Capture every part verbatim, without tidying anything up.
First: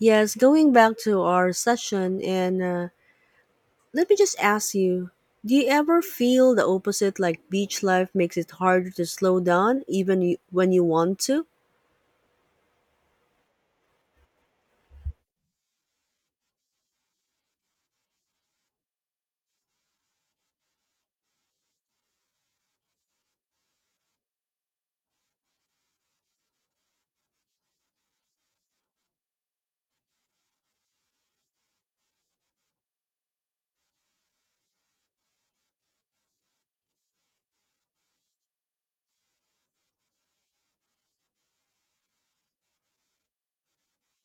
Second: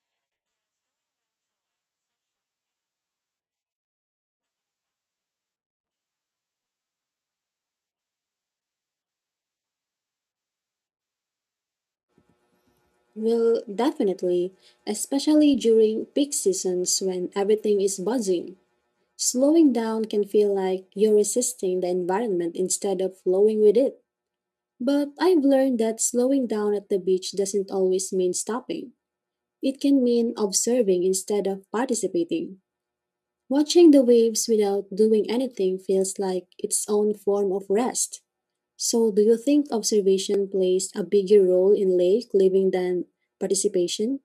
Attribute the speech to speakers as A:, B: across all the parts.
A: Yes, going back to our session, and uh, let me just ask you, do you ever feel the opposite, like beach life makes it harder to slow down even you, when you want to?
B: Well, definitely, especially during peak seasons when everything is buzzing. Slowing down can feel like you're resisting the environment instead of flowing with it. But I've learned that slowing down at the beach doesn't always mean stopping. It can mean observing instead of participating. Watching the waves without doing anything feels like its own form of rest. So, do you think observation plays a bigger role in lake living than participation?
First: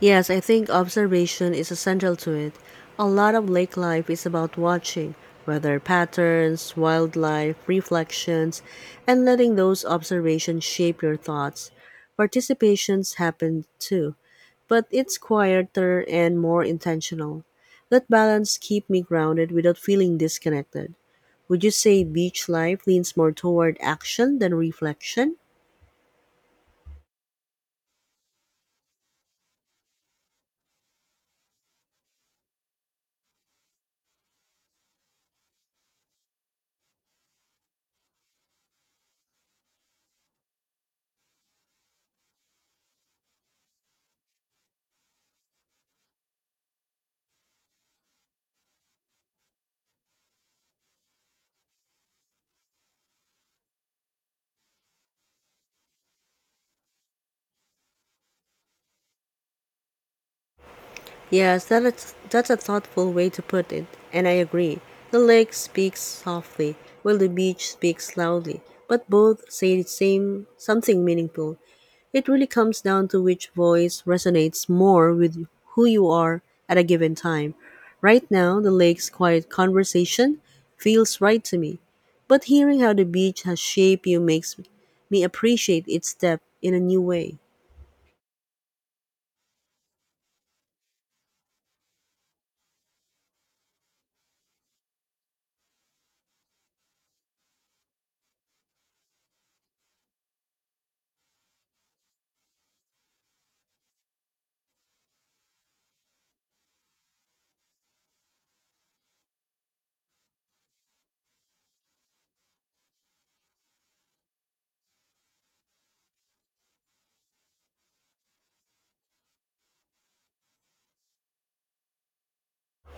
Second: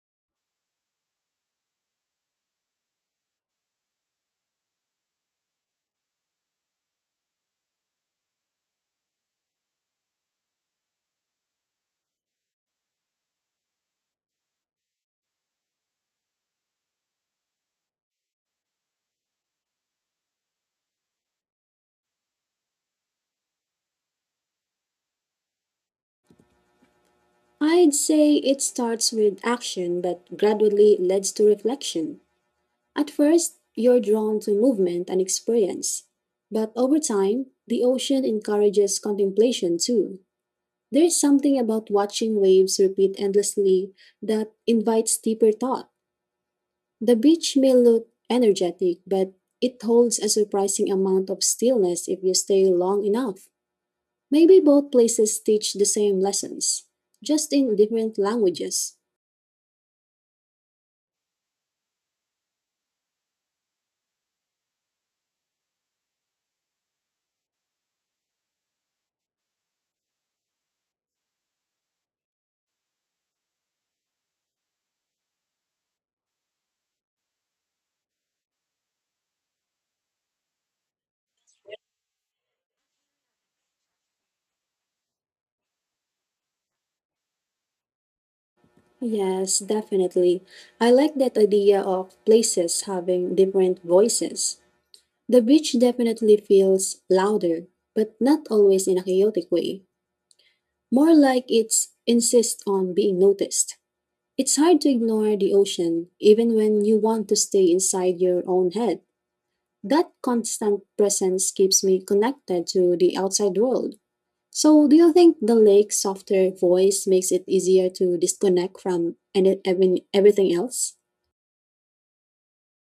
A: Yes, I think observation is essential to it. A lot of lake life is about watching weather patterns, wildlife, reflections, and letting those observations shape your thoughts. Participations happen too, but it's quieter and more intentional. That balance keep me grounded without feeling disconnected. Would you say beach life leans more toward action than reflection?
B: I'd say it starts with action but gradually leads to reflection. At first, you're drawn to movement and experience, but over time, the ocean encourages contemplation too. There's something about watching waves repeat endlessly that invites deeper thought. The beach may look energetic, but it holds a surprising amount of stillness if you stay long enough. Maybe both places teach the same lessons, just in different languages.
A: Yes, that is, that's a thoughtful way to put it, and I agree. The lake speaks softly, while the beach speaks loudly, but both say the same something meaningful. It really comes down to which voice resonates more with who you are at a given time. Right now, the lake's quiet conversation feels right to me, but hearing how the beach has shaped you makes me appreciate its depth in a new way.
B: Yes, definitely. I like that idea of places having different voices. The beach definitely feels louder, but not always in a chaotic way. More like it's insists on being noticed. It's hard to ignore the ocean even when you want to stay inside your own head. That constant presence keeps me connected to the outside world. So, do you think the lake's softer voice makes it easier to disconnect from any, every- everything else?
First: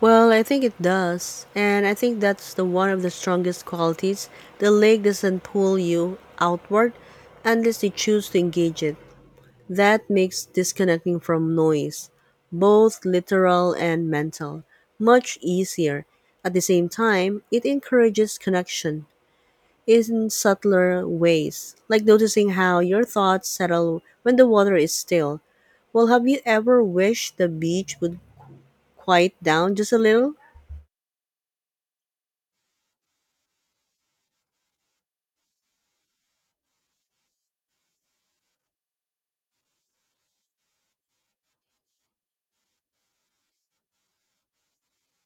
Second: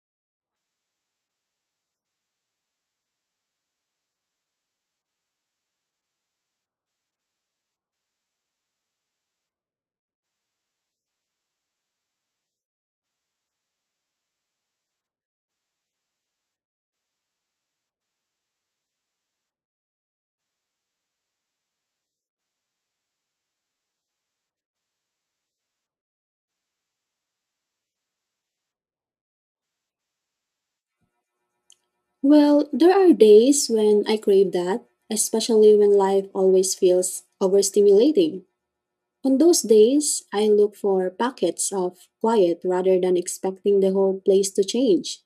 A: Well, I think it does. And I think that's the one of the strongest qualities. The lake doesn't pull you outward unless you choose to engage it. That makes disconnecting from noise, both literal and mental, much easier. At the same time, it encourages connection in subtler ways, like noticing how your thoughts settle when the water is still. Well, have you ever wished the beach would quiet down just a little?
B: Well, there are days when I crave that, especially when life always feels overstimulating. On those days, I look for pockets of quiet rather than expecting the whole place to change.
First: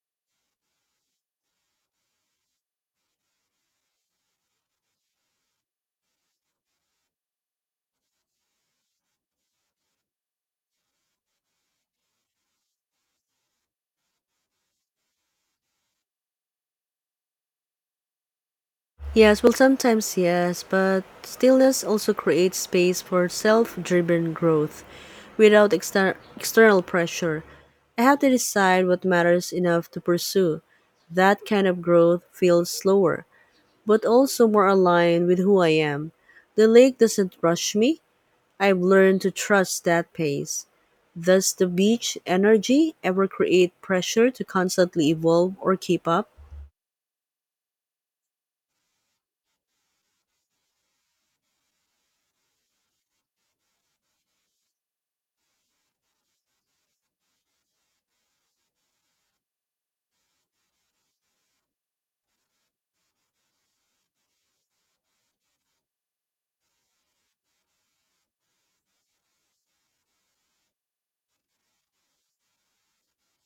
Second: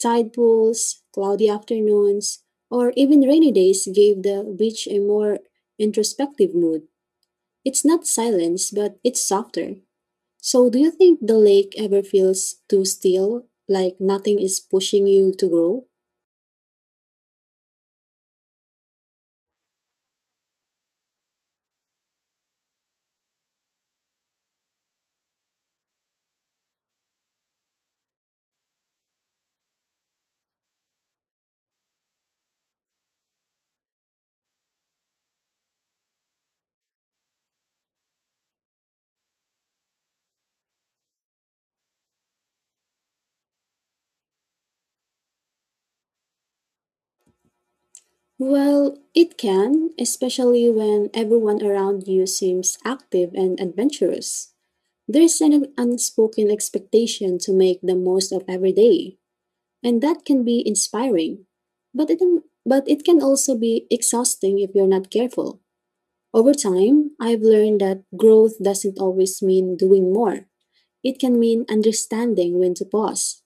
B: Tide pools, cloudy afternoons, or even rainy days gave the beach a more introspective mood. It's not silence, but it's softer. So, do you think the lake ever feels too still, like nothing is pushing you to grow?
A: Yes, well, sometimes yes, but stillness also creates space for self driven growth without exter- external pressure. I have to decide what matters enough to pursue. That kind of growth feels slower, but also more aligned with who I am. The lake doesn't rush me. I've learned to trust that pace. Does the beach energy ever create pressure to constantly evolve or keep up?
B: Well, it can, especially when everyone around you seems active and adventurous. There's an unspoken expectation to make the most of every day, and that can be inspiring. But it, but it can also be exhausting if you're not careful. Over time, I've learned that growth doesn't always mean doing more. It can mean understanding when to pause.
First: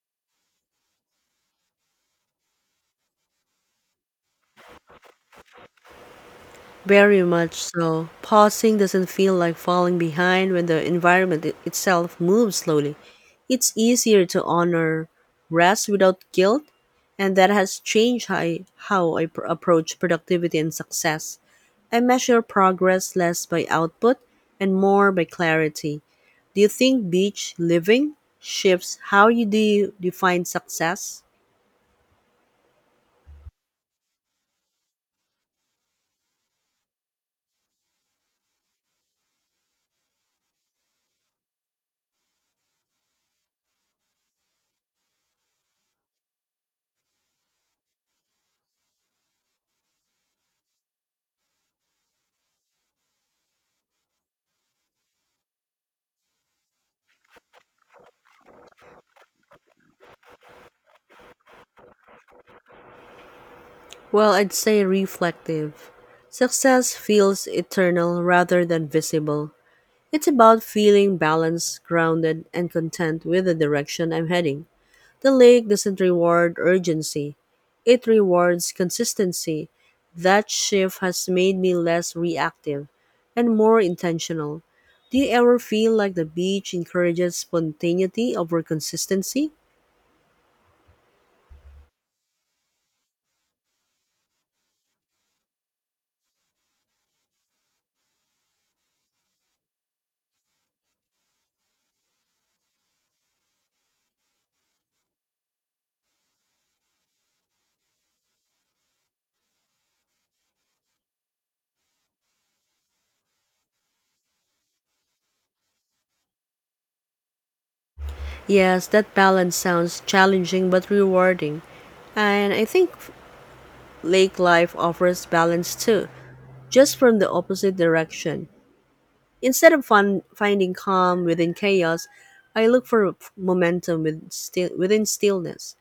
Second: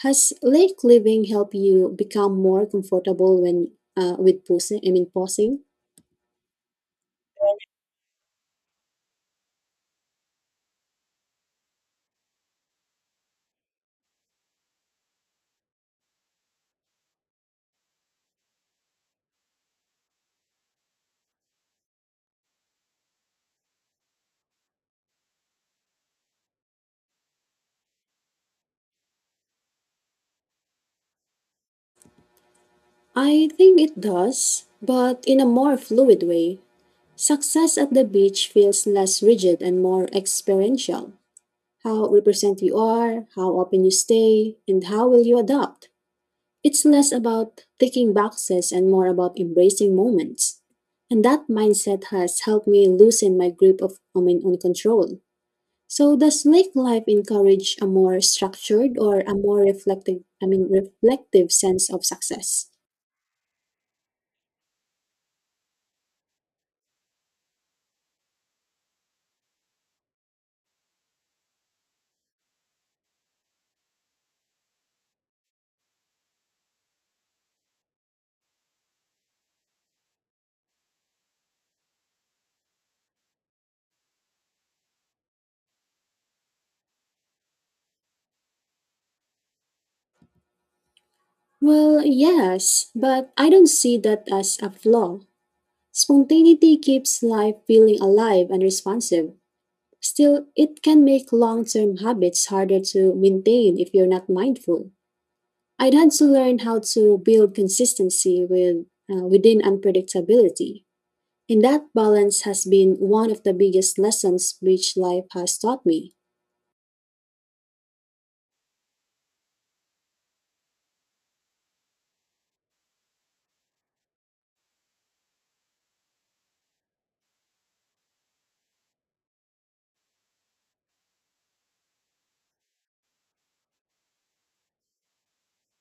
B: Has lake living helped you become more comfortable when uh, with pausing? I mean pausing?
A: Very much so. Pausing doesn't feel like falling behind when the environment i- itself moves slowly. It's easier to honor rest without guilt, and that has changed how I, how I pr- approach productivity and success. I measure progress less by output and more by clarity. Do you think beach living shifts how you de- define success?
B: I think it does, but in a more fluid way. Success at the beach feels less rigid and more experiential. How represent you are, how open you stay, and how will you adapt. It's less about ticking boxes and more about embracing moments. And that mindset has helped me loosen my grip of I mean, on control. So does lake life encourage a more structured or a more reflective I mean reflective sense of success?
A: Well, I'd say reflective. Success feels eternal rather than visible. It's about feeling balanced, grounded, and content with the direction I'm heading. The lake doesn't reward urgency, it rewards consistency. That shift has made me less reactive and more intentional. Do you ever feel like the beach encourages spontaneity over consistency?
B: Well, yes, but I don't see that as a flaw. Spontaneity keeps life feeling alive and responsive. Still, it can make long term habits harder to maintain if you're not mindful. I'd had to learn how to build consistency with, uh, within unpredictability. And that balance has been one of the biggest lessons which life has taught me.
A: Yes, that balance sounds challenging but rewarding. And I think lake life offers balance too, just from the opposite direction. Instead of fun, finding calm within chaos, I look for momentum with still, within stillness.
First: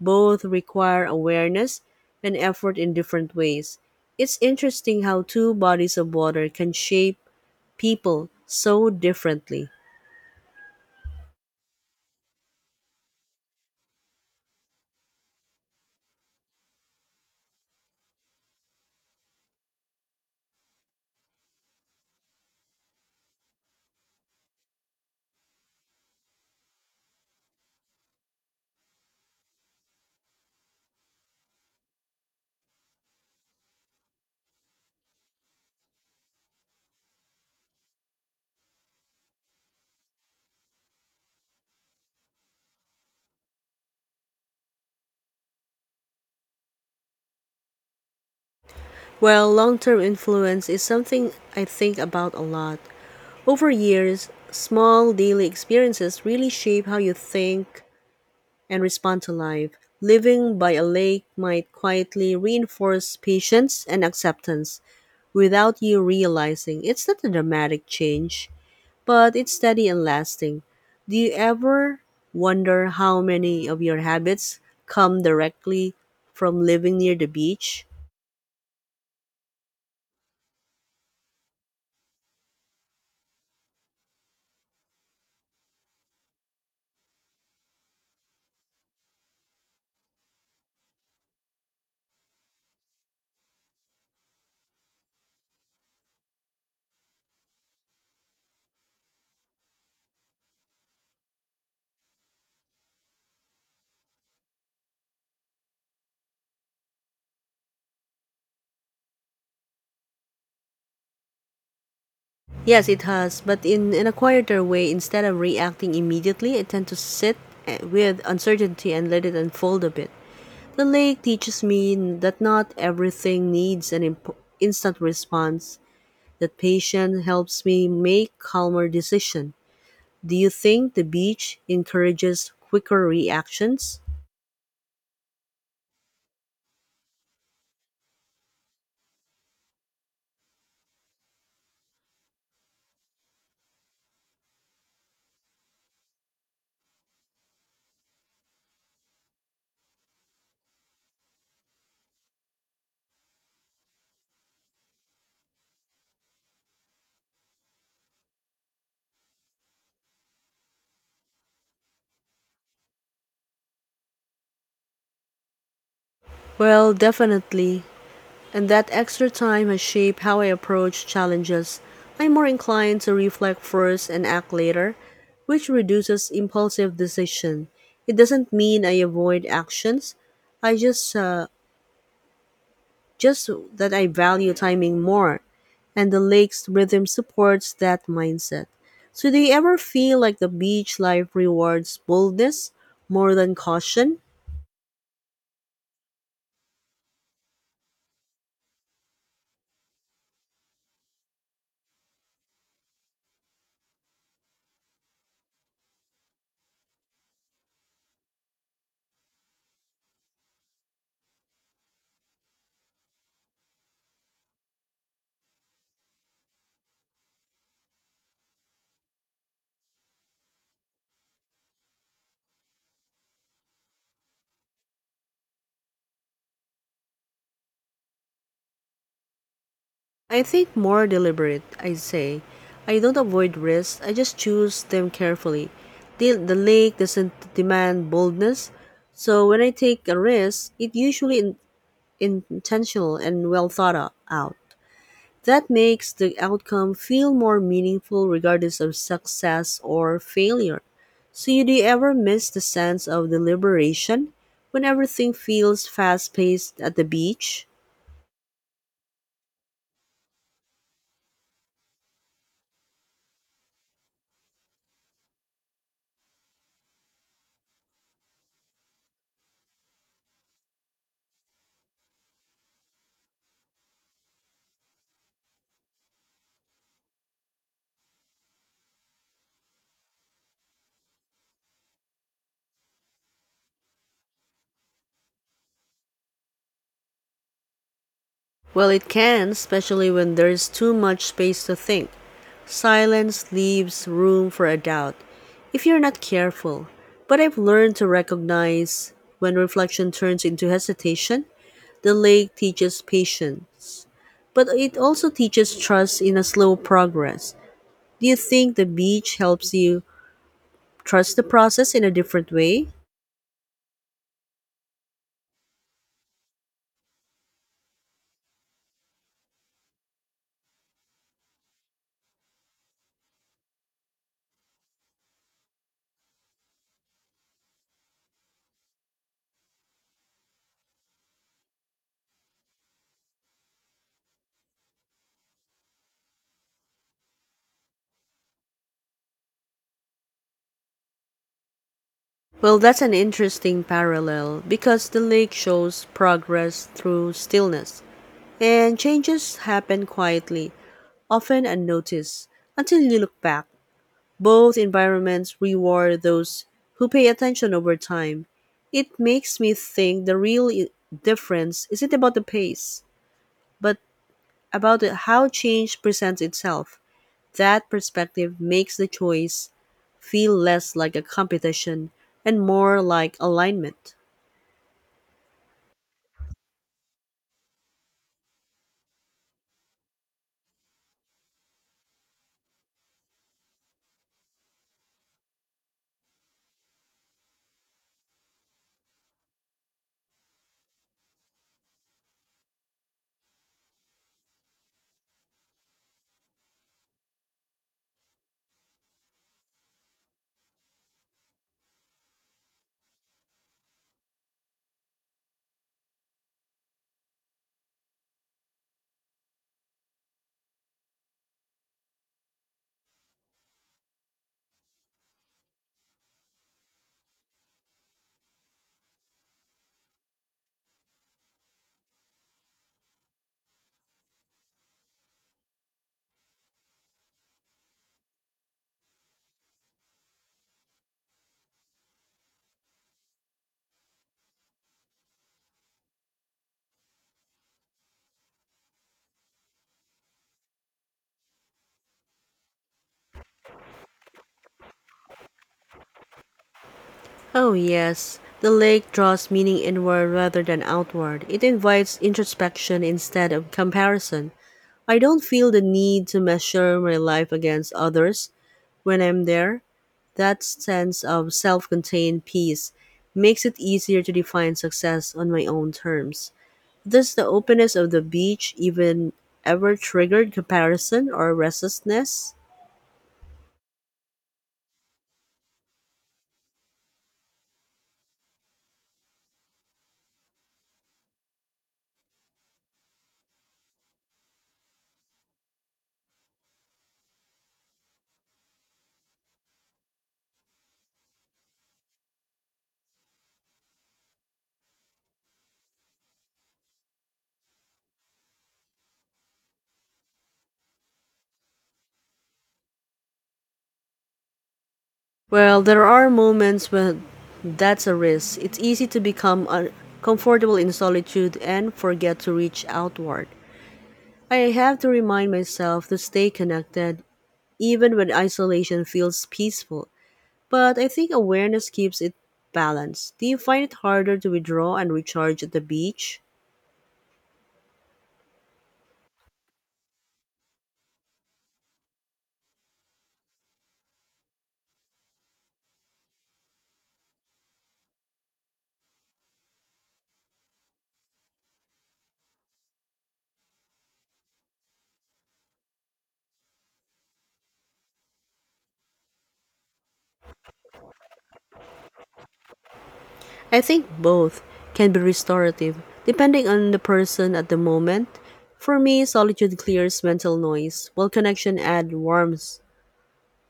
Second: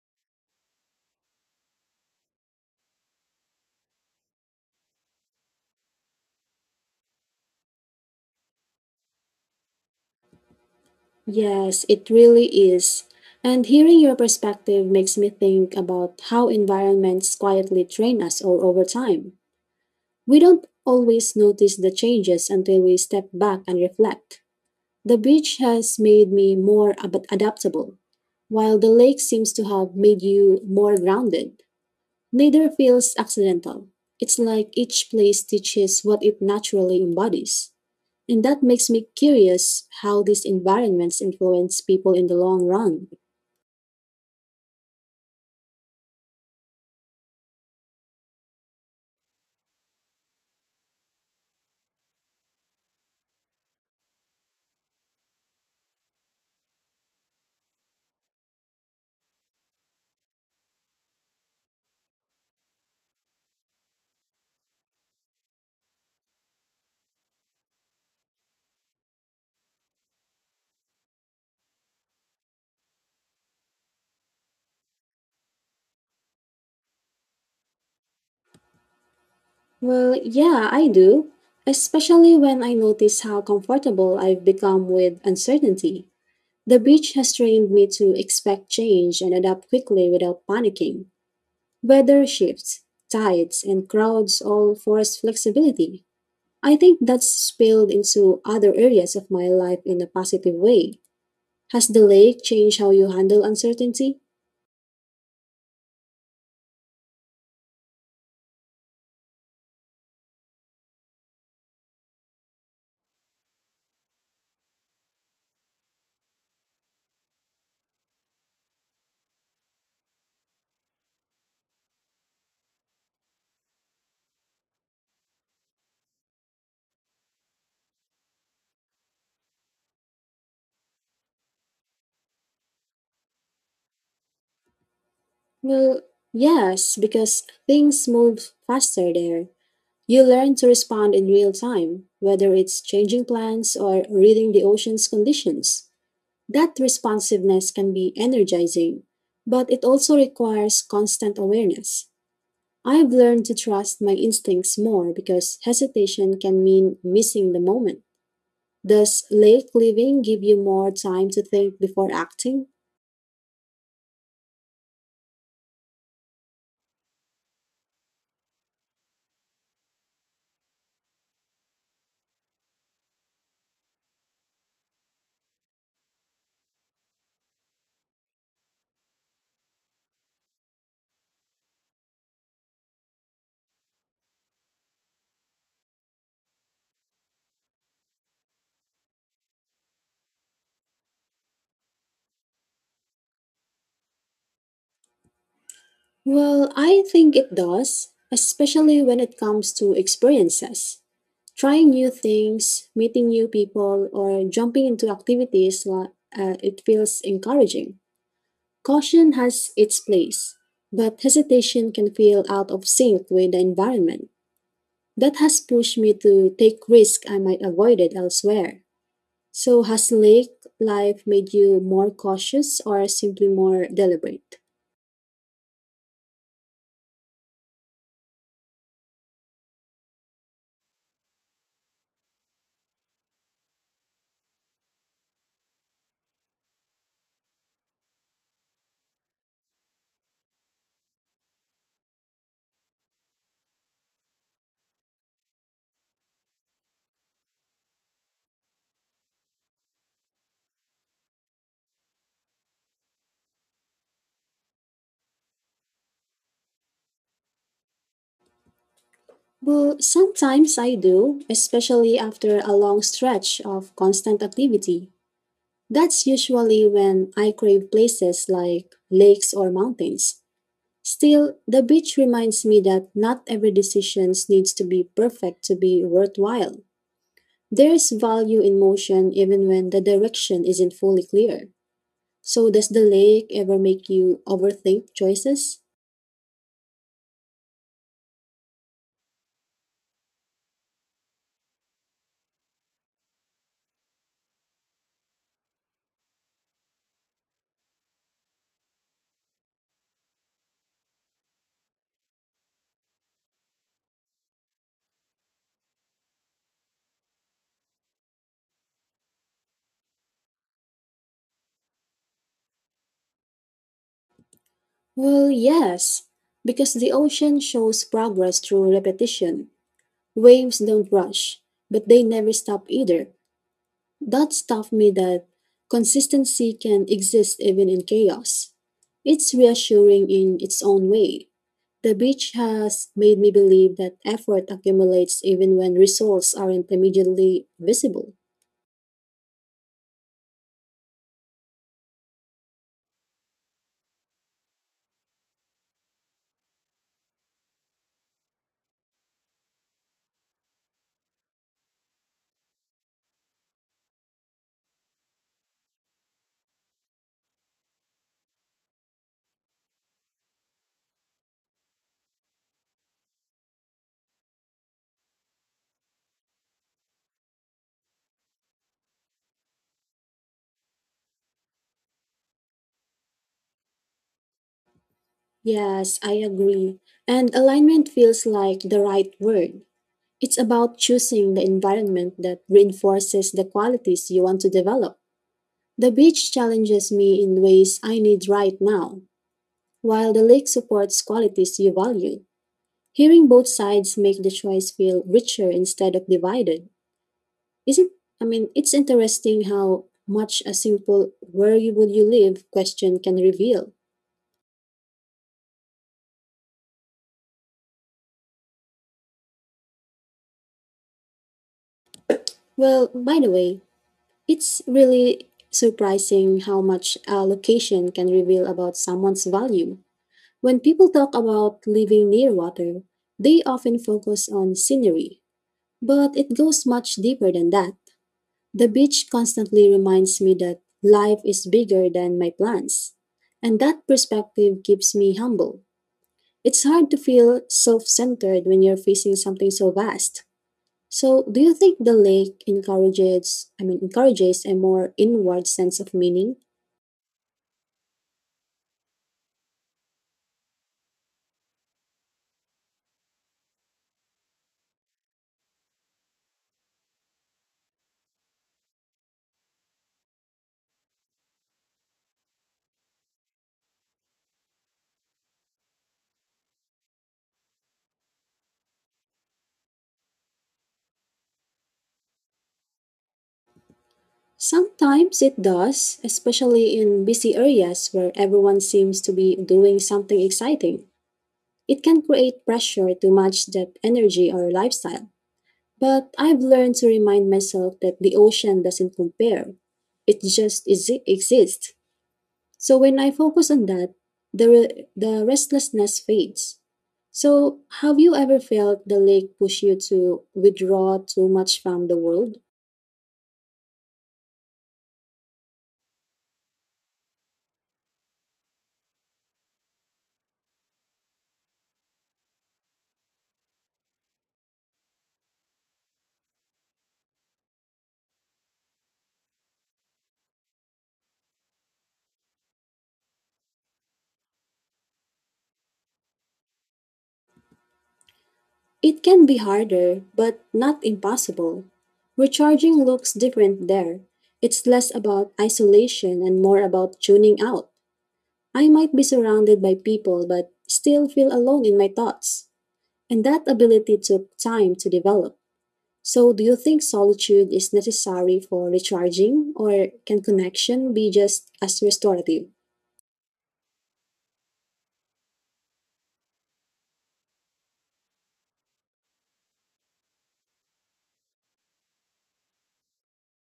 A: Both require awareness and effort in different ways. It's interesting how two bodies of water can shape people so differently.
B: Yes, it really is. And hearing your perspective makes me think about how environments quietly train us all over time. We don't always notice the changes until we step back and reflect. The beach has made me more ab- adaptable, while the lake seems to have made you more grounded. Neither feels accidental. It's like each place teaches what it naturally embodies. And that makes me curious how these environments influence people in the long run.
A: Well, long term influence is something I think about a lot. Over years, small daily experiences really shape how you think, and respond to life. Living by a lake might quietly reinforce patience and acceptance without you realizing it's not a dramatic change, but it's steady and lasting. Do you ever wonder how many of your habits come directly from living near the beach?
B: Well, yeah, I do, especially when I notice how comfortable I've become with uncertainty. The beach has trained me to expect change and adapt quickly without panicking. Weather shifts, tides, and crowds all force flexibility. I think that's spilled into other areas of my life in a positive way. Has the lake changed how you handle uncertainty?
A: Yes, it has, but in, in a quieter way. Instead of reacting immediately, I tend to sit eh, with uncertainty and let it unfold a bit. The lake teaches me that not everything needs an imp- instant response, that patience helps me make calmer decisions. Do you think the beach encourages quicker reactions?
B: Well, yes, because things move faster there. You learn to respond in real time, whether it's changing plans or reading the ocean's conditions. That responsiveness can be energizing, but it also requires constant awareness. I've learned to trust my instincts more because hesitation can mean missing the moment. Does lake living give you more time to think before acting?
A: Well, definitely. And that extra time has shaped how I approach challenges. I'm more inclined to reflect first and act later, which reduces impulsive decision. It doesn't mean I avoid actions. I just uh, just that I value timing more, and the lake's rhythm supports that mindset. So, do you ever feel like the beach life rewards boldness more than caution?
B: Well, I think it does, especially when it comes to experiences. Trying new things, meeting new people, or jumping into activities, wa- uh, it feels encouraging. Caution has its place, but hesitation can feel out of sync with the environment. That has pushed me to take risks I might avoided elsewhere. So, has lake life made you more cautious or simply more deliberate?
A: I think more deliberate, I'd say. I don't avoid risks, I just choose them carefully. The, the lake doesn't demand boldness, so when I take a risk, it usually in, intentional and well thought out. That makes the outcome feel more meaningful regardless of success or failure. So, you do you ever miss the sense of the liberation when everything feels fast paced at the beach?
B: But sometimes I do, especially after a long stretch of constant activity. That's usually when I crave places like lakes or mountains. Still, the beach reminds me that not every decision needs to be perfect to be worthwhile. There's value in motion even when the direction isn't fully clear. So, does the lake ever make you overthink choices?
A: Well, it can, especially when there's too much space to think. Silence leaves room for a doubt if you're not careful. But I've learned to recognize when reflection turns into hesitation. The lake teaches patience, but it also teaches trust in a slow progress. Do you think the beach helps you trust the process in a different way?
B: Well, yes, because the ocean shows progress through repetition. Waves don't rush, but they never stop either. That's taught me that consistency can exist even in chaos. It's reassuring in its own way. The beach has made me believe that effort accumulates even when results aren't immediately visible.
A: Well, that's an interesting parallel, because the lake shows progress through stillness, and changes happen quietly, often unnoticed, until you look back. Both environments reward those who pay attention over time. It makes me think the real i- difference isn't about the pace, but about the- how change presents itself. That perspective makes the choice feel less like a competition and more like alignment.
B: Yes, I agree. And alignment feels like the right word. It's about choosing the environment that reinforces the qualities you want to develop. The beach challenges me in ways I need right now, while the lake supports qualities you value. Hearing both sides make the choice feel richer instead of divided. Isn't I mean, It's interesting how much a simple where you would you live question can reveal. Well, by the way, it's really surprising how much a location can reveal about someone's value. When people talk about living near water, they often focus on scenery, but it goes much deeper than that. The beach constantly reminds me that life is bigger than my plans. And that perspective keeps me humble. It's hard to feel self centered when you're facing something so vast. So, do you think the lake encourages, I mean, encourages a more inward sense of meaning?
A: Oh, yes, the lake draws meaning inward rather than outward. It invites introspection instead of comparison. I don't feel the need to measure my life against others when I'm there. That sense of self contained peace makes it easier to define success on my own terms. Does the openness of the beach even ever triggered comparison or restlessness?
B: Sometimes it does, especially in busy areas where everyone seems to be doing something exciting. It can create pressure to match that energy or lifestyle. But I've learned to remind myself that the ocean doesn't compare. It just exi- exists. So when I focus on that, the, re- the restlessness fades. So, have you ever felt the lake push you to withdraw too much from the world?
A: Well, there are moments when that's a risk. It's easy to become un- comfortable in solitude and forget to reach outward. I have to remind myself to stay connected even when isolation feels peaceful. But I think awareness keeps it balanced. Do you find it harder to withdraw and recharge at the beach?
B: It can be harder, but not impossible. Recharging looks different there. It's less about isolation and more about tuning out. I might be surrounded by people, but still feel alone in my thoughts. And that ability took time to develop. So, do you think solitude is necessary for recharging, or can connection be just as restorative?
A: I think both can be restorative, depending on the person at the moment. For me, solitude clears mental noise, while connection adds warmth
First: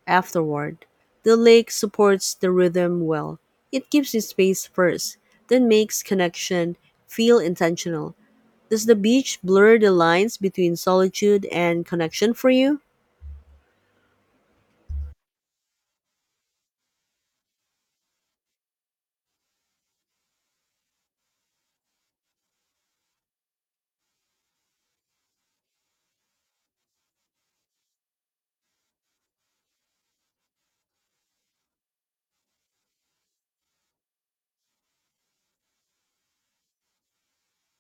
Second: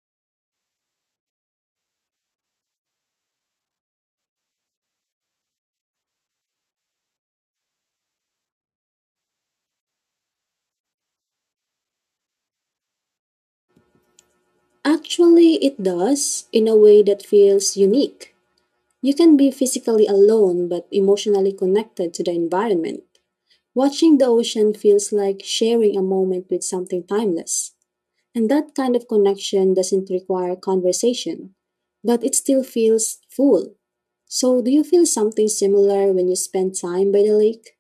A: afterward. The lake supports the rhythm well. It gives you space first, then makes connection feel intentional. Does the beach blur the lines between solitude and connection for you?
B: Actually, it does in a way that feels unique. You can be physically alone but emotionally connected to the environment. Watching the ocean feels like sharing a moment with something timeless. And that kind of connection doesn't require conversation, but it still feels full. So, do you feel something similar when you spend time by the lake?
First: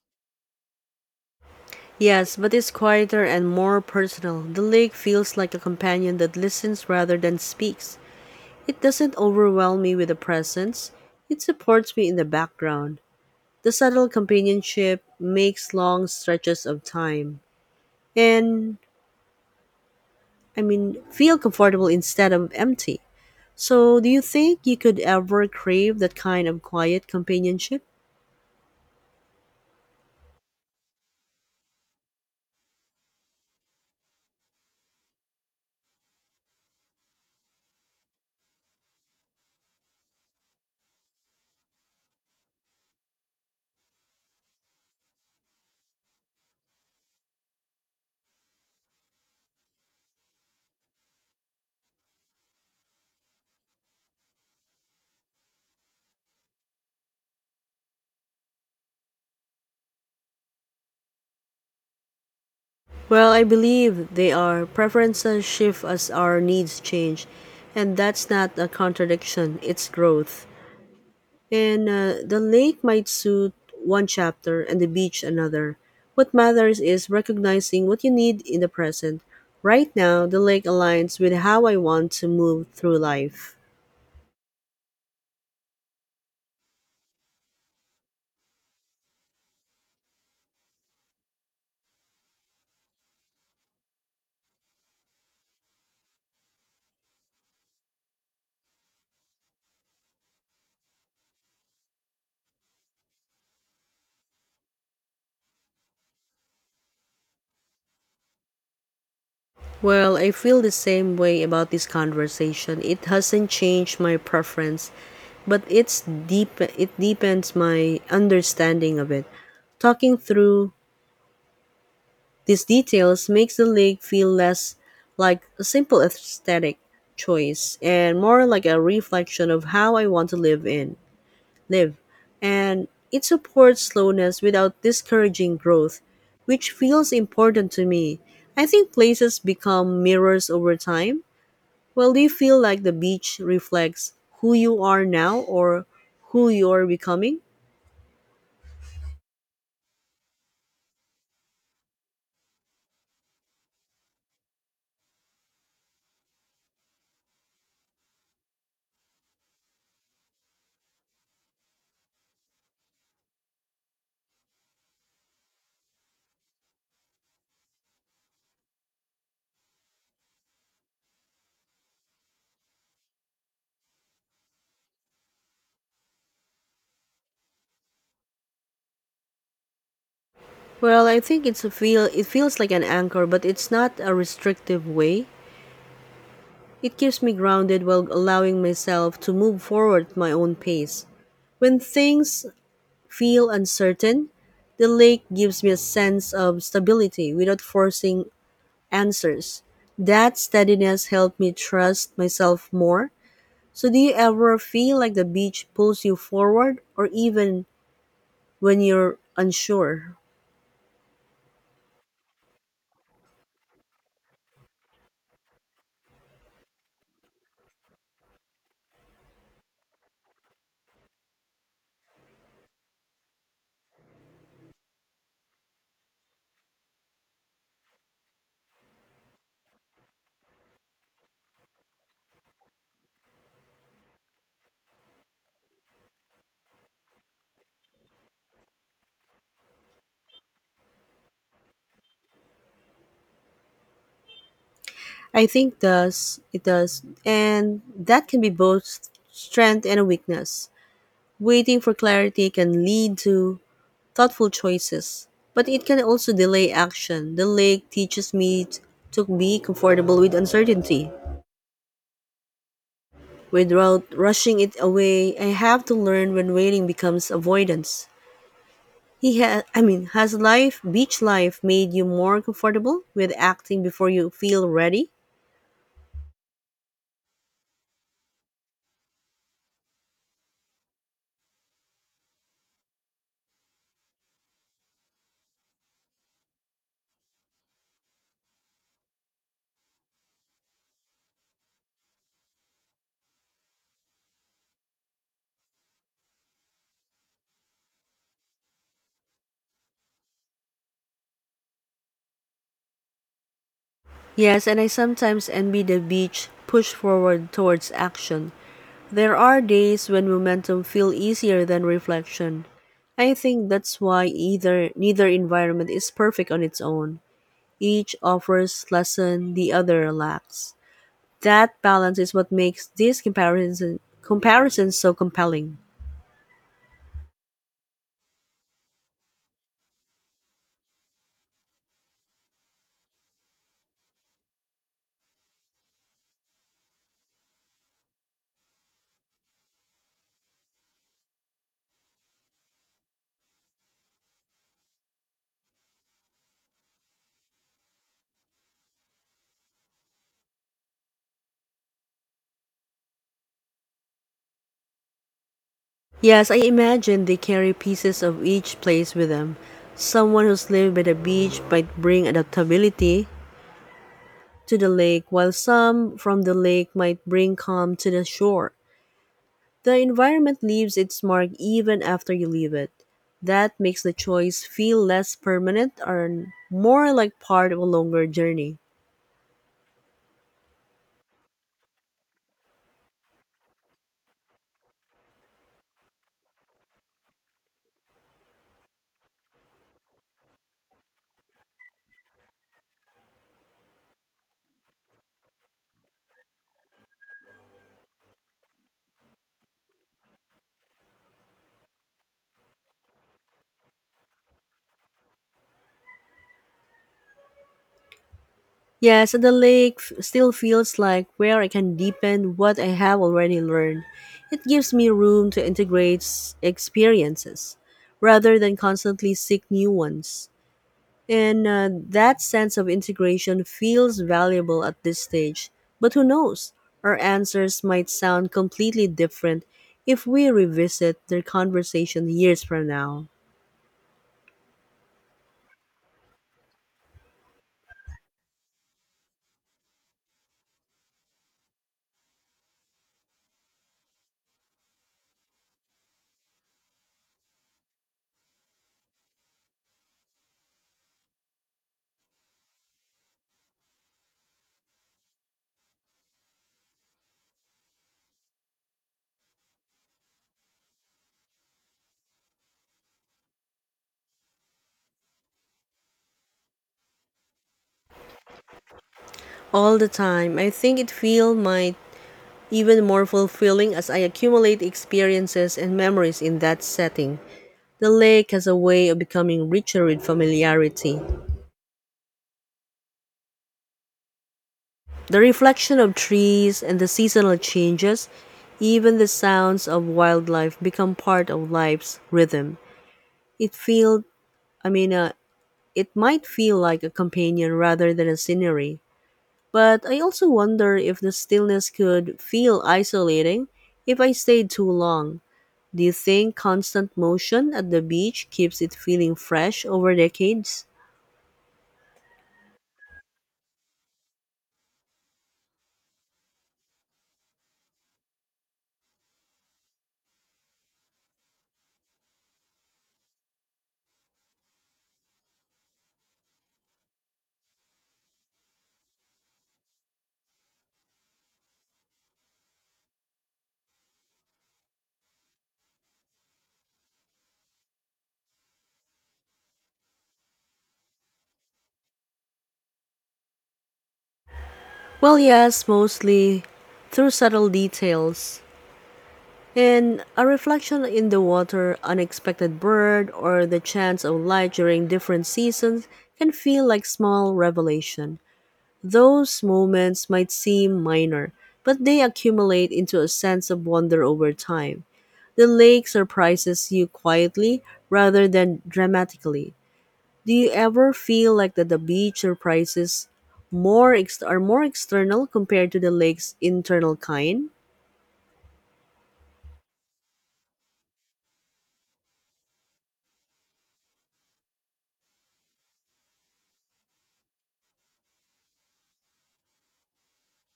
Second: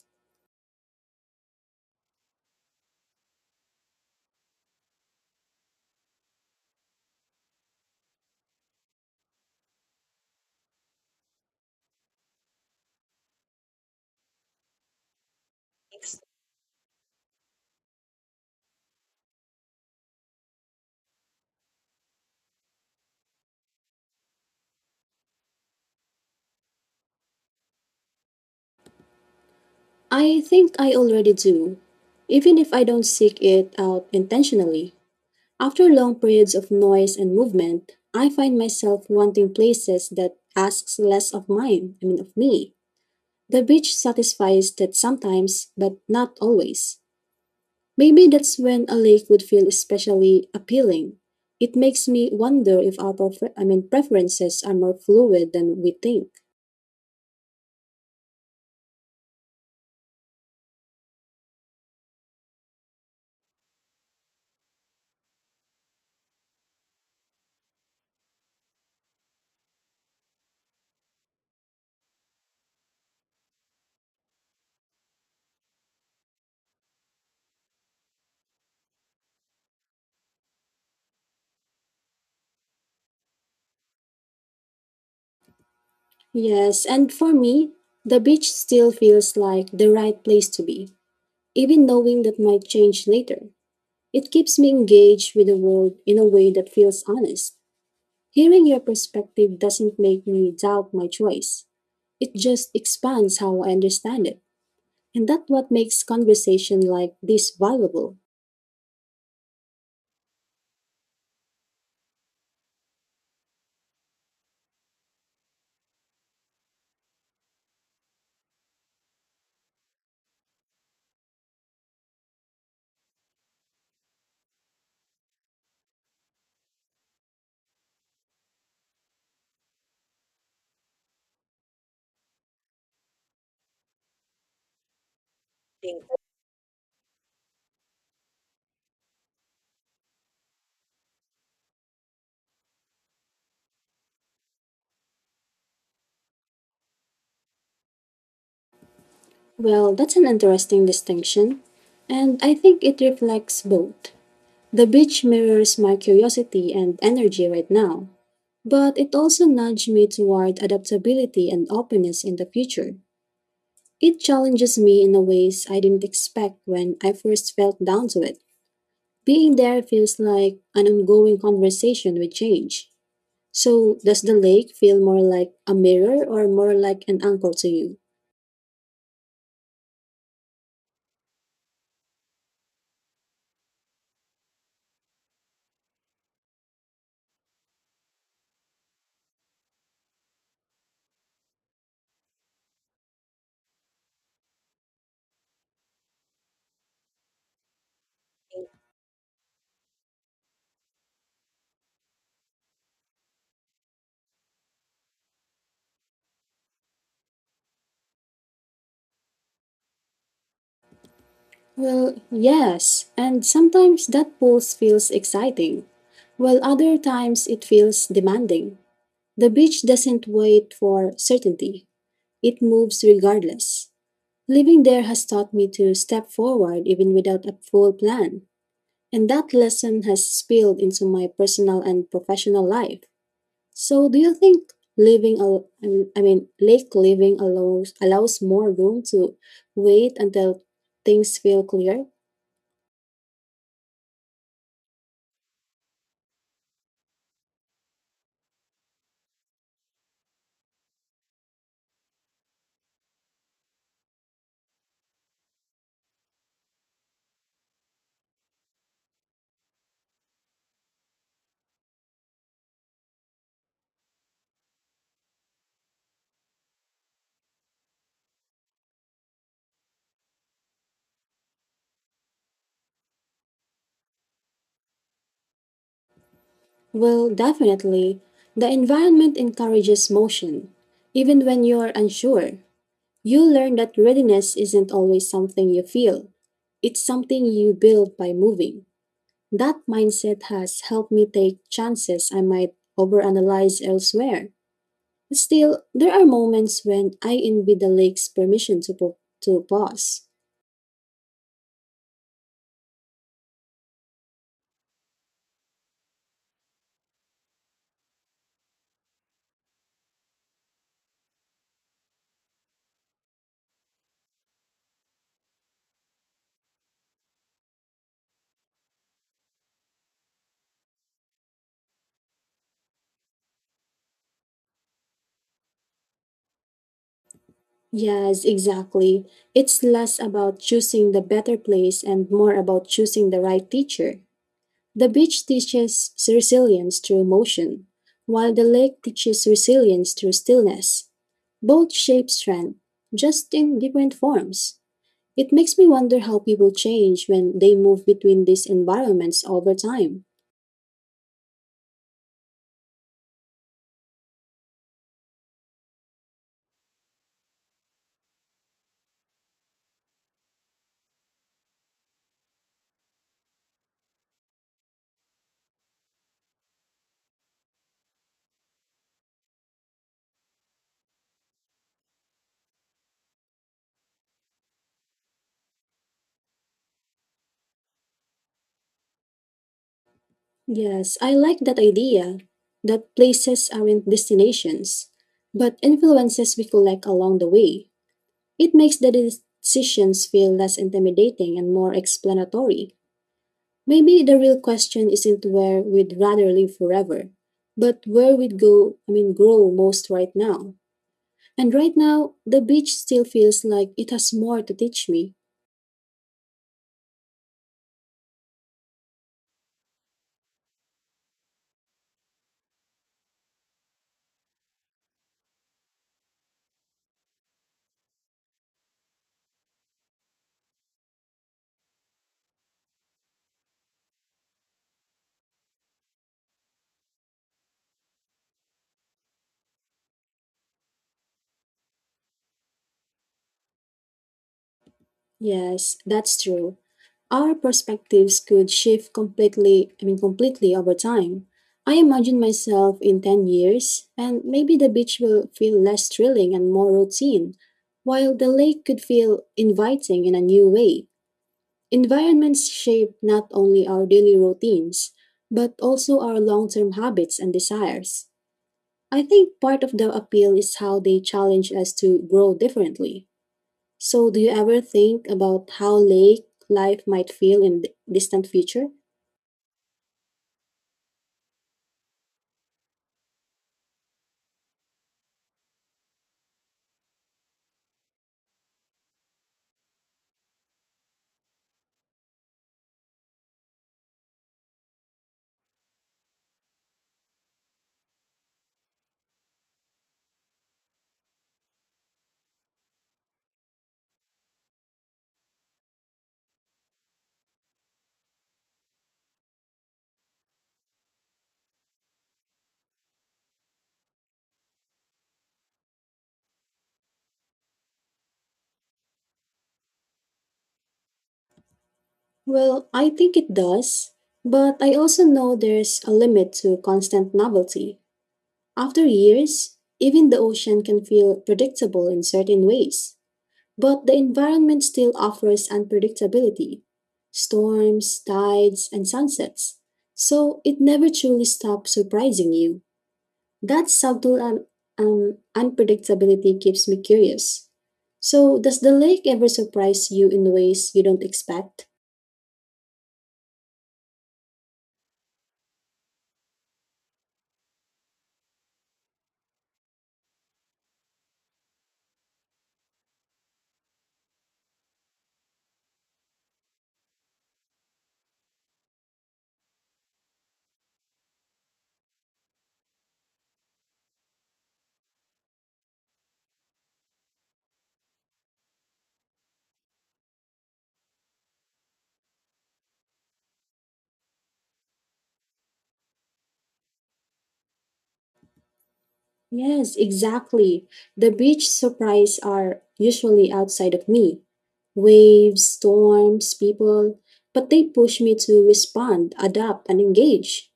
A: Yes, but it's quieter and more personal. The lake feels like a companion that listens rather than speaks. It doesn't overwhelm me with a presence, it supports me in the background. The subtle companionship makes long stretches of time and, I mean, feel comfortable instead of empty. So, do you think you could ever crave that kind of quiet companionship?
B: I think I already do, even if I don't seek it out intentionally. After long periods of noise and movement, I find myself wanting places that asks less of mine, I mean of me. The beach satisfies that sometimes, but not always. Maybe that's when a lake would feel especially appealing. It makes me wonder if our prefer- I mean preferences are more fluid than we think.
A: Well, I believe they are. Preferences shift as our needs change, and that's not a contradiction, it's growth. And uh, The lake might suit one chapter and the beach another. What matters is recognizing what you need in the present. Right now, the lake aligns with how I want to move through life.
B: Yes, and for me, the beach still feels like the right place to be, even knowing that might change later. It keeps me engaged with the world in a way that feels honest. Hearing your perspective doesn't make me doubt my choice. It just expands how I understand it, and that's what makes conversation like this valuable.
A: Well, I feel the same way about this conversation. It hasn't changed my preference, but it's deep it deepens my understanding of it. Talking through these details makes the lake feel less like a simple aesthetic choice and more like a reflection of how I want to live in live. And it supports slowness without discouraging growth, which feels important to me. I think places become mirrors over time. Well, do you feel like the beach reflects who you are now or who you are becoming?
B: Well, that's an interesting distinction, and I think it reflects both. The beach mirrors my curiosity and energy right now, but it also nudged me toward adaptability and openness in the future. It challenges me in a ways I didn't expect when I first felt down to it. Being there feels like an ongoing conversation with change. So, does the lake feel more like a mirror or more like an anchor to you?
A: Well, I think it's a feel it feels like an anchor, but it's not a restrictive way. It keeps me grounded while allowing myself to move forward at my own pace. When things feel uncertain, the lake gives me a sense of stability without forcing answers. That steadiness helped me trust myself more. So, do you ever feel like the beach pulls you forward, or even when you're unsure?
B: Well, yes, and sometimes that pulse feels exciting, while other times it feels demanding. The beach doesn't wait for certainty, it moves regardless. Living there has taught me to step forward even without a full plan, and that lesson has spilled into my personal and professional life. So, do you think living, al- I mean, I mean, lake living allows allows more room to wait until things feel clear?
A: I think does it does, and that can be both strength and a weakness. Waiting for clarity can lead to thoughtful choices. But it can also delay action. The lake teaches me t- to be comfortable with uncertainty. Without rushing it away, I have to learn when waiting becomes avoidance. He ha- I mean, has life, beach life, made you more comfortable with acting before you feel ready?
B: Well, definitely. The environment encourages motion, even when you are unsure. You learn that readiness isn't always something you feel; it's something you build by moving. That mindset has helped me take chances I might overanalyze elsewhere. Still, there are moments when I envy the lake's permission to, po- to pause.
A: Yes, and I sometimes envy the beach push forward towards action. There are days when momentum feel easier than reflection. I think that's why either neither environment is perfect on its own. Each offers lesson the other lacks. That balance is what makes these comparisons comparisons so compelling.
B: Yes, exactly. It's less about choosing the better place and more about choosing the right teacher. The beach teaches resilience through motion, while the lake teaches resilience through stillness. Both shape strength, just in different forms. It makes me wonder how people change when they move between these environments over time.
A: Yes, I imagine they carry pieces of each place with them. Someone who's lived by the beach might bring adaptability to the lake, while some from the lake might bring calm to the shore. The environment leaves its mark even after you leave it. That makes the choice feel less permanent or more like part of a longer journey.
B: Yes, I like that idea that places aren't destinations, but influences we collect along the way. It makes the decisions feel less intimidating and more explanatory. Maybe the real question isn't where we'd rather live forever, but where we'd go, I mean, grow most right now. And right now, the beach still feels like it has more to teach me.
A: Yes, and the lake f- still feels like where I can deepen what I have already learned. It gives me room to integrate s- experiences rather than constantly seek new ones. And uh, That sense of integration feels valuable at this stage. But who knows? Our answers might sound completely different if we revisit their conversation years from now.
B: Yes, that's true. Our perspectives could shift completely, I mean, completely over time. I imagine myself in ten years, and maybe the beach will feel less thrilling and more routine, while the lake could feel inviting in a new way. Environments shape not only our daily routines, but also our long term habits and desires. I think part of the appeal is how they challenge us to grow differently. So, do you ever think about how lake life might feel in the distant future?
A: All the time. I think it feel might even more fulfilling as I accumulate experiences and memories in that setting. The lake has a way of becoming richer with familiarity. The reflection of trees and the seasonal changes, even the sounds of wildlife become part of life's rhythm. It feel, I mean, uh, it might feel like a companion rather than a scenery. But I also wonder if the stillness could feel isolating if I stayed too long. Do you think constant motion at the beach keeps it feeling fresh over decades?
B: Well, I think it does, but I also know there's a limit to constant novelty. After years, even the ocean can feel predictable in certain ways, but the environment still offers unpredictability storms, tides, and sunsets. So, it never truly stops surprising you. That subtle un- um, unpredictability keeps me curious. So, does the lake ever surprise you in ways you don't expect?
A: Well, yes, mostly through subtle details. And a reflection in the water, unexpected bird, or the chance of light during different seasons can feel like small revelation. Those moments might seem minor, but they accumulate into a sense of wonder over time. The lake surprises you quietly rather than dramatically. Do you ever feel like that the beach surprises more ex- are more external compared to the lake's internal kind?
B: Yes, exactly. The beach surprise are usually outside of me. Waves, storms, people, but they push me to respond, adapt, and engage.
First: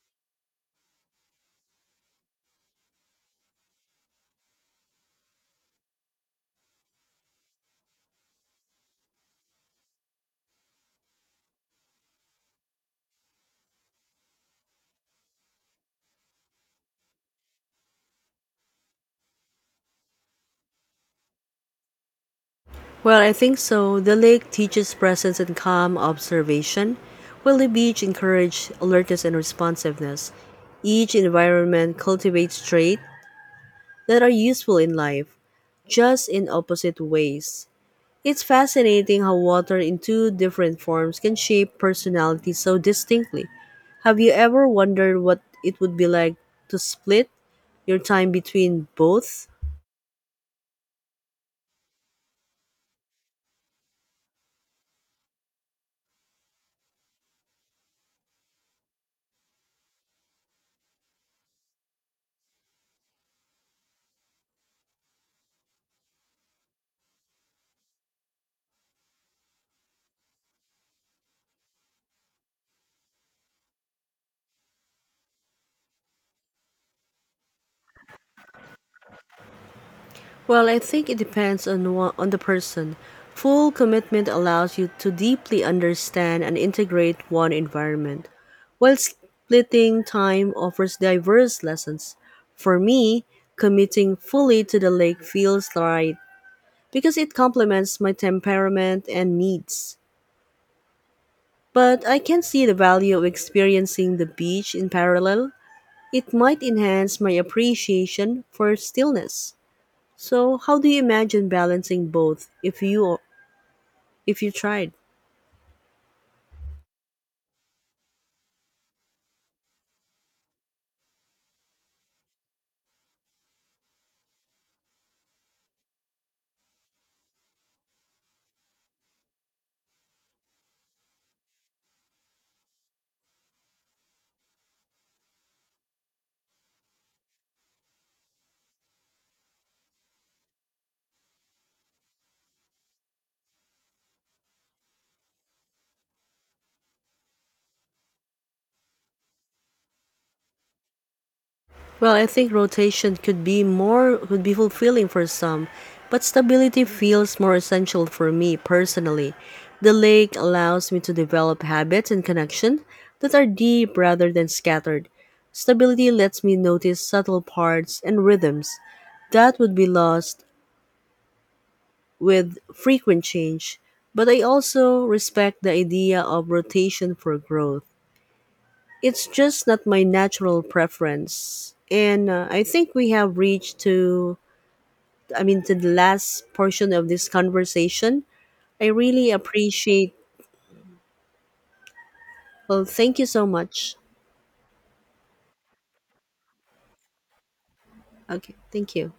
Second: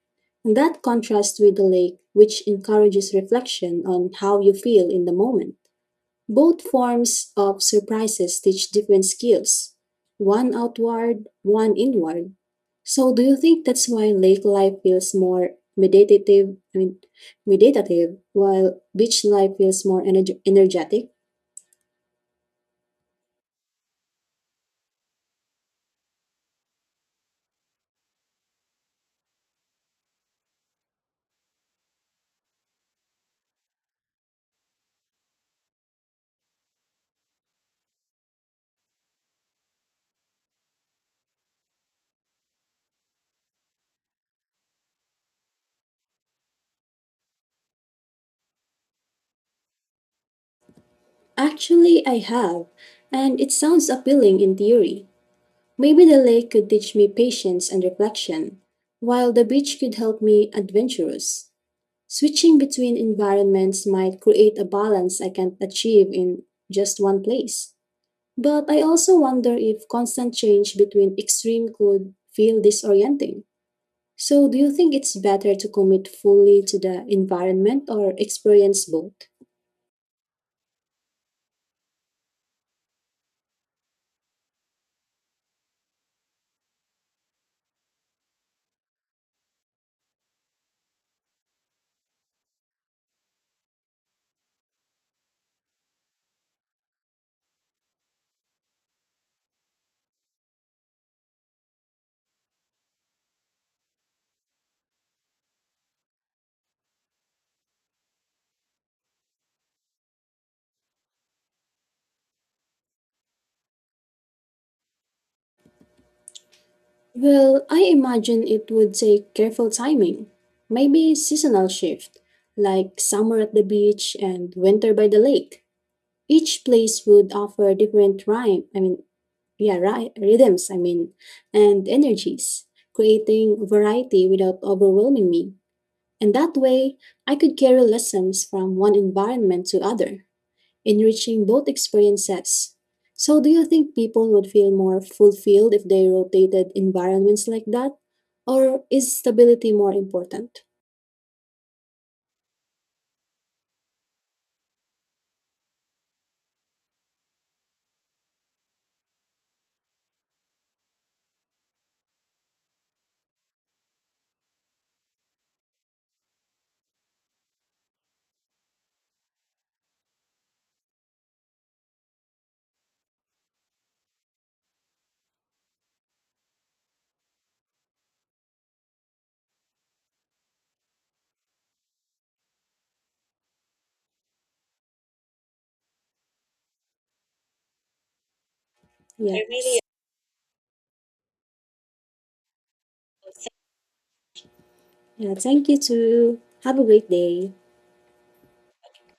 B: And that contrasts with the lake, which encourages reflection on how you feel in the moment. Both forms of surprises teach different skills, one outward, one inward. So, do you think that's why lake life feels more meditative, I mean, meditative, while beach life feels more energ- energetic?
A: Well, I think so. The lake teaches presence and calm observation, while the beach encourages alertness and responsiveness. Each environment cultivates traits that are useful in life, just in opposite ways. It's fascinating how water in two different forms can shape personality so distinctly. Have you ever wondered what it would be like to split your time between both?
B: Actually, I have, and it sounds appealing in theory. Maybe the lake could teach me patience and reflection, while the beach could help me adventurous. Switching between environments might create a balance I can't achieve in just one place. But I also wonder if constant change between extreme could feel disorienting. So, do you think it's better to commit fully to the environment or experience both?
A: Well, I think it depends on wha- on the person. Full commitment allows you to deeply understand and integrate one environment, while splitting time offers diverse lessons. For me, committing fully to the lake feels right because it complements my temperament and needs. But I can see the value of experiencing the beach in parallel. It might enhance my appreciation for stillness. So, how do you imagine balancing both if you if you tried?
B: Well, I imagine it would take careful timing. Maybe seasonal shift, like summer at the beach and winter by the lake. Each place would offer different rhyme, I mean yeah, right, rhythms, I mean, and energies, creating variety without overwhelming me. And that way, I could carry lessons from one environment to other, enriching both experiences. So, do you think people would feel more fulfilled if they rotated environments like that? Or is stability more important?
A: Well, I think rotation could be more could be fulfilling for some, but stability feels more essential for me personally. The lake allows me to develop habits and connection that are deep rather than scattered. Stability lets me notice subtle parts and rhythms that would be lost with frequent change. But I also respect the idea of rotation for growth. It's just not my natural preference. And uh, I think we have reached to I mean to the last portion of this conversation. I really
B: Yeah. I really
A: appreciate, well, thank you so much.
B: Yeah, thank you too. Have a great day.
A: Okay, thank you.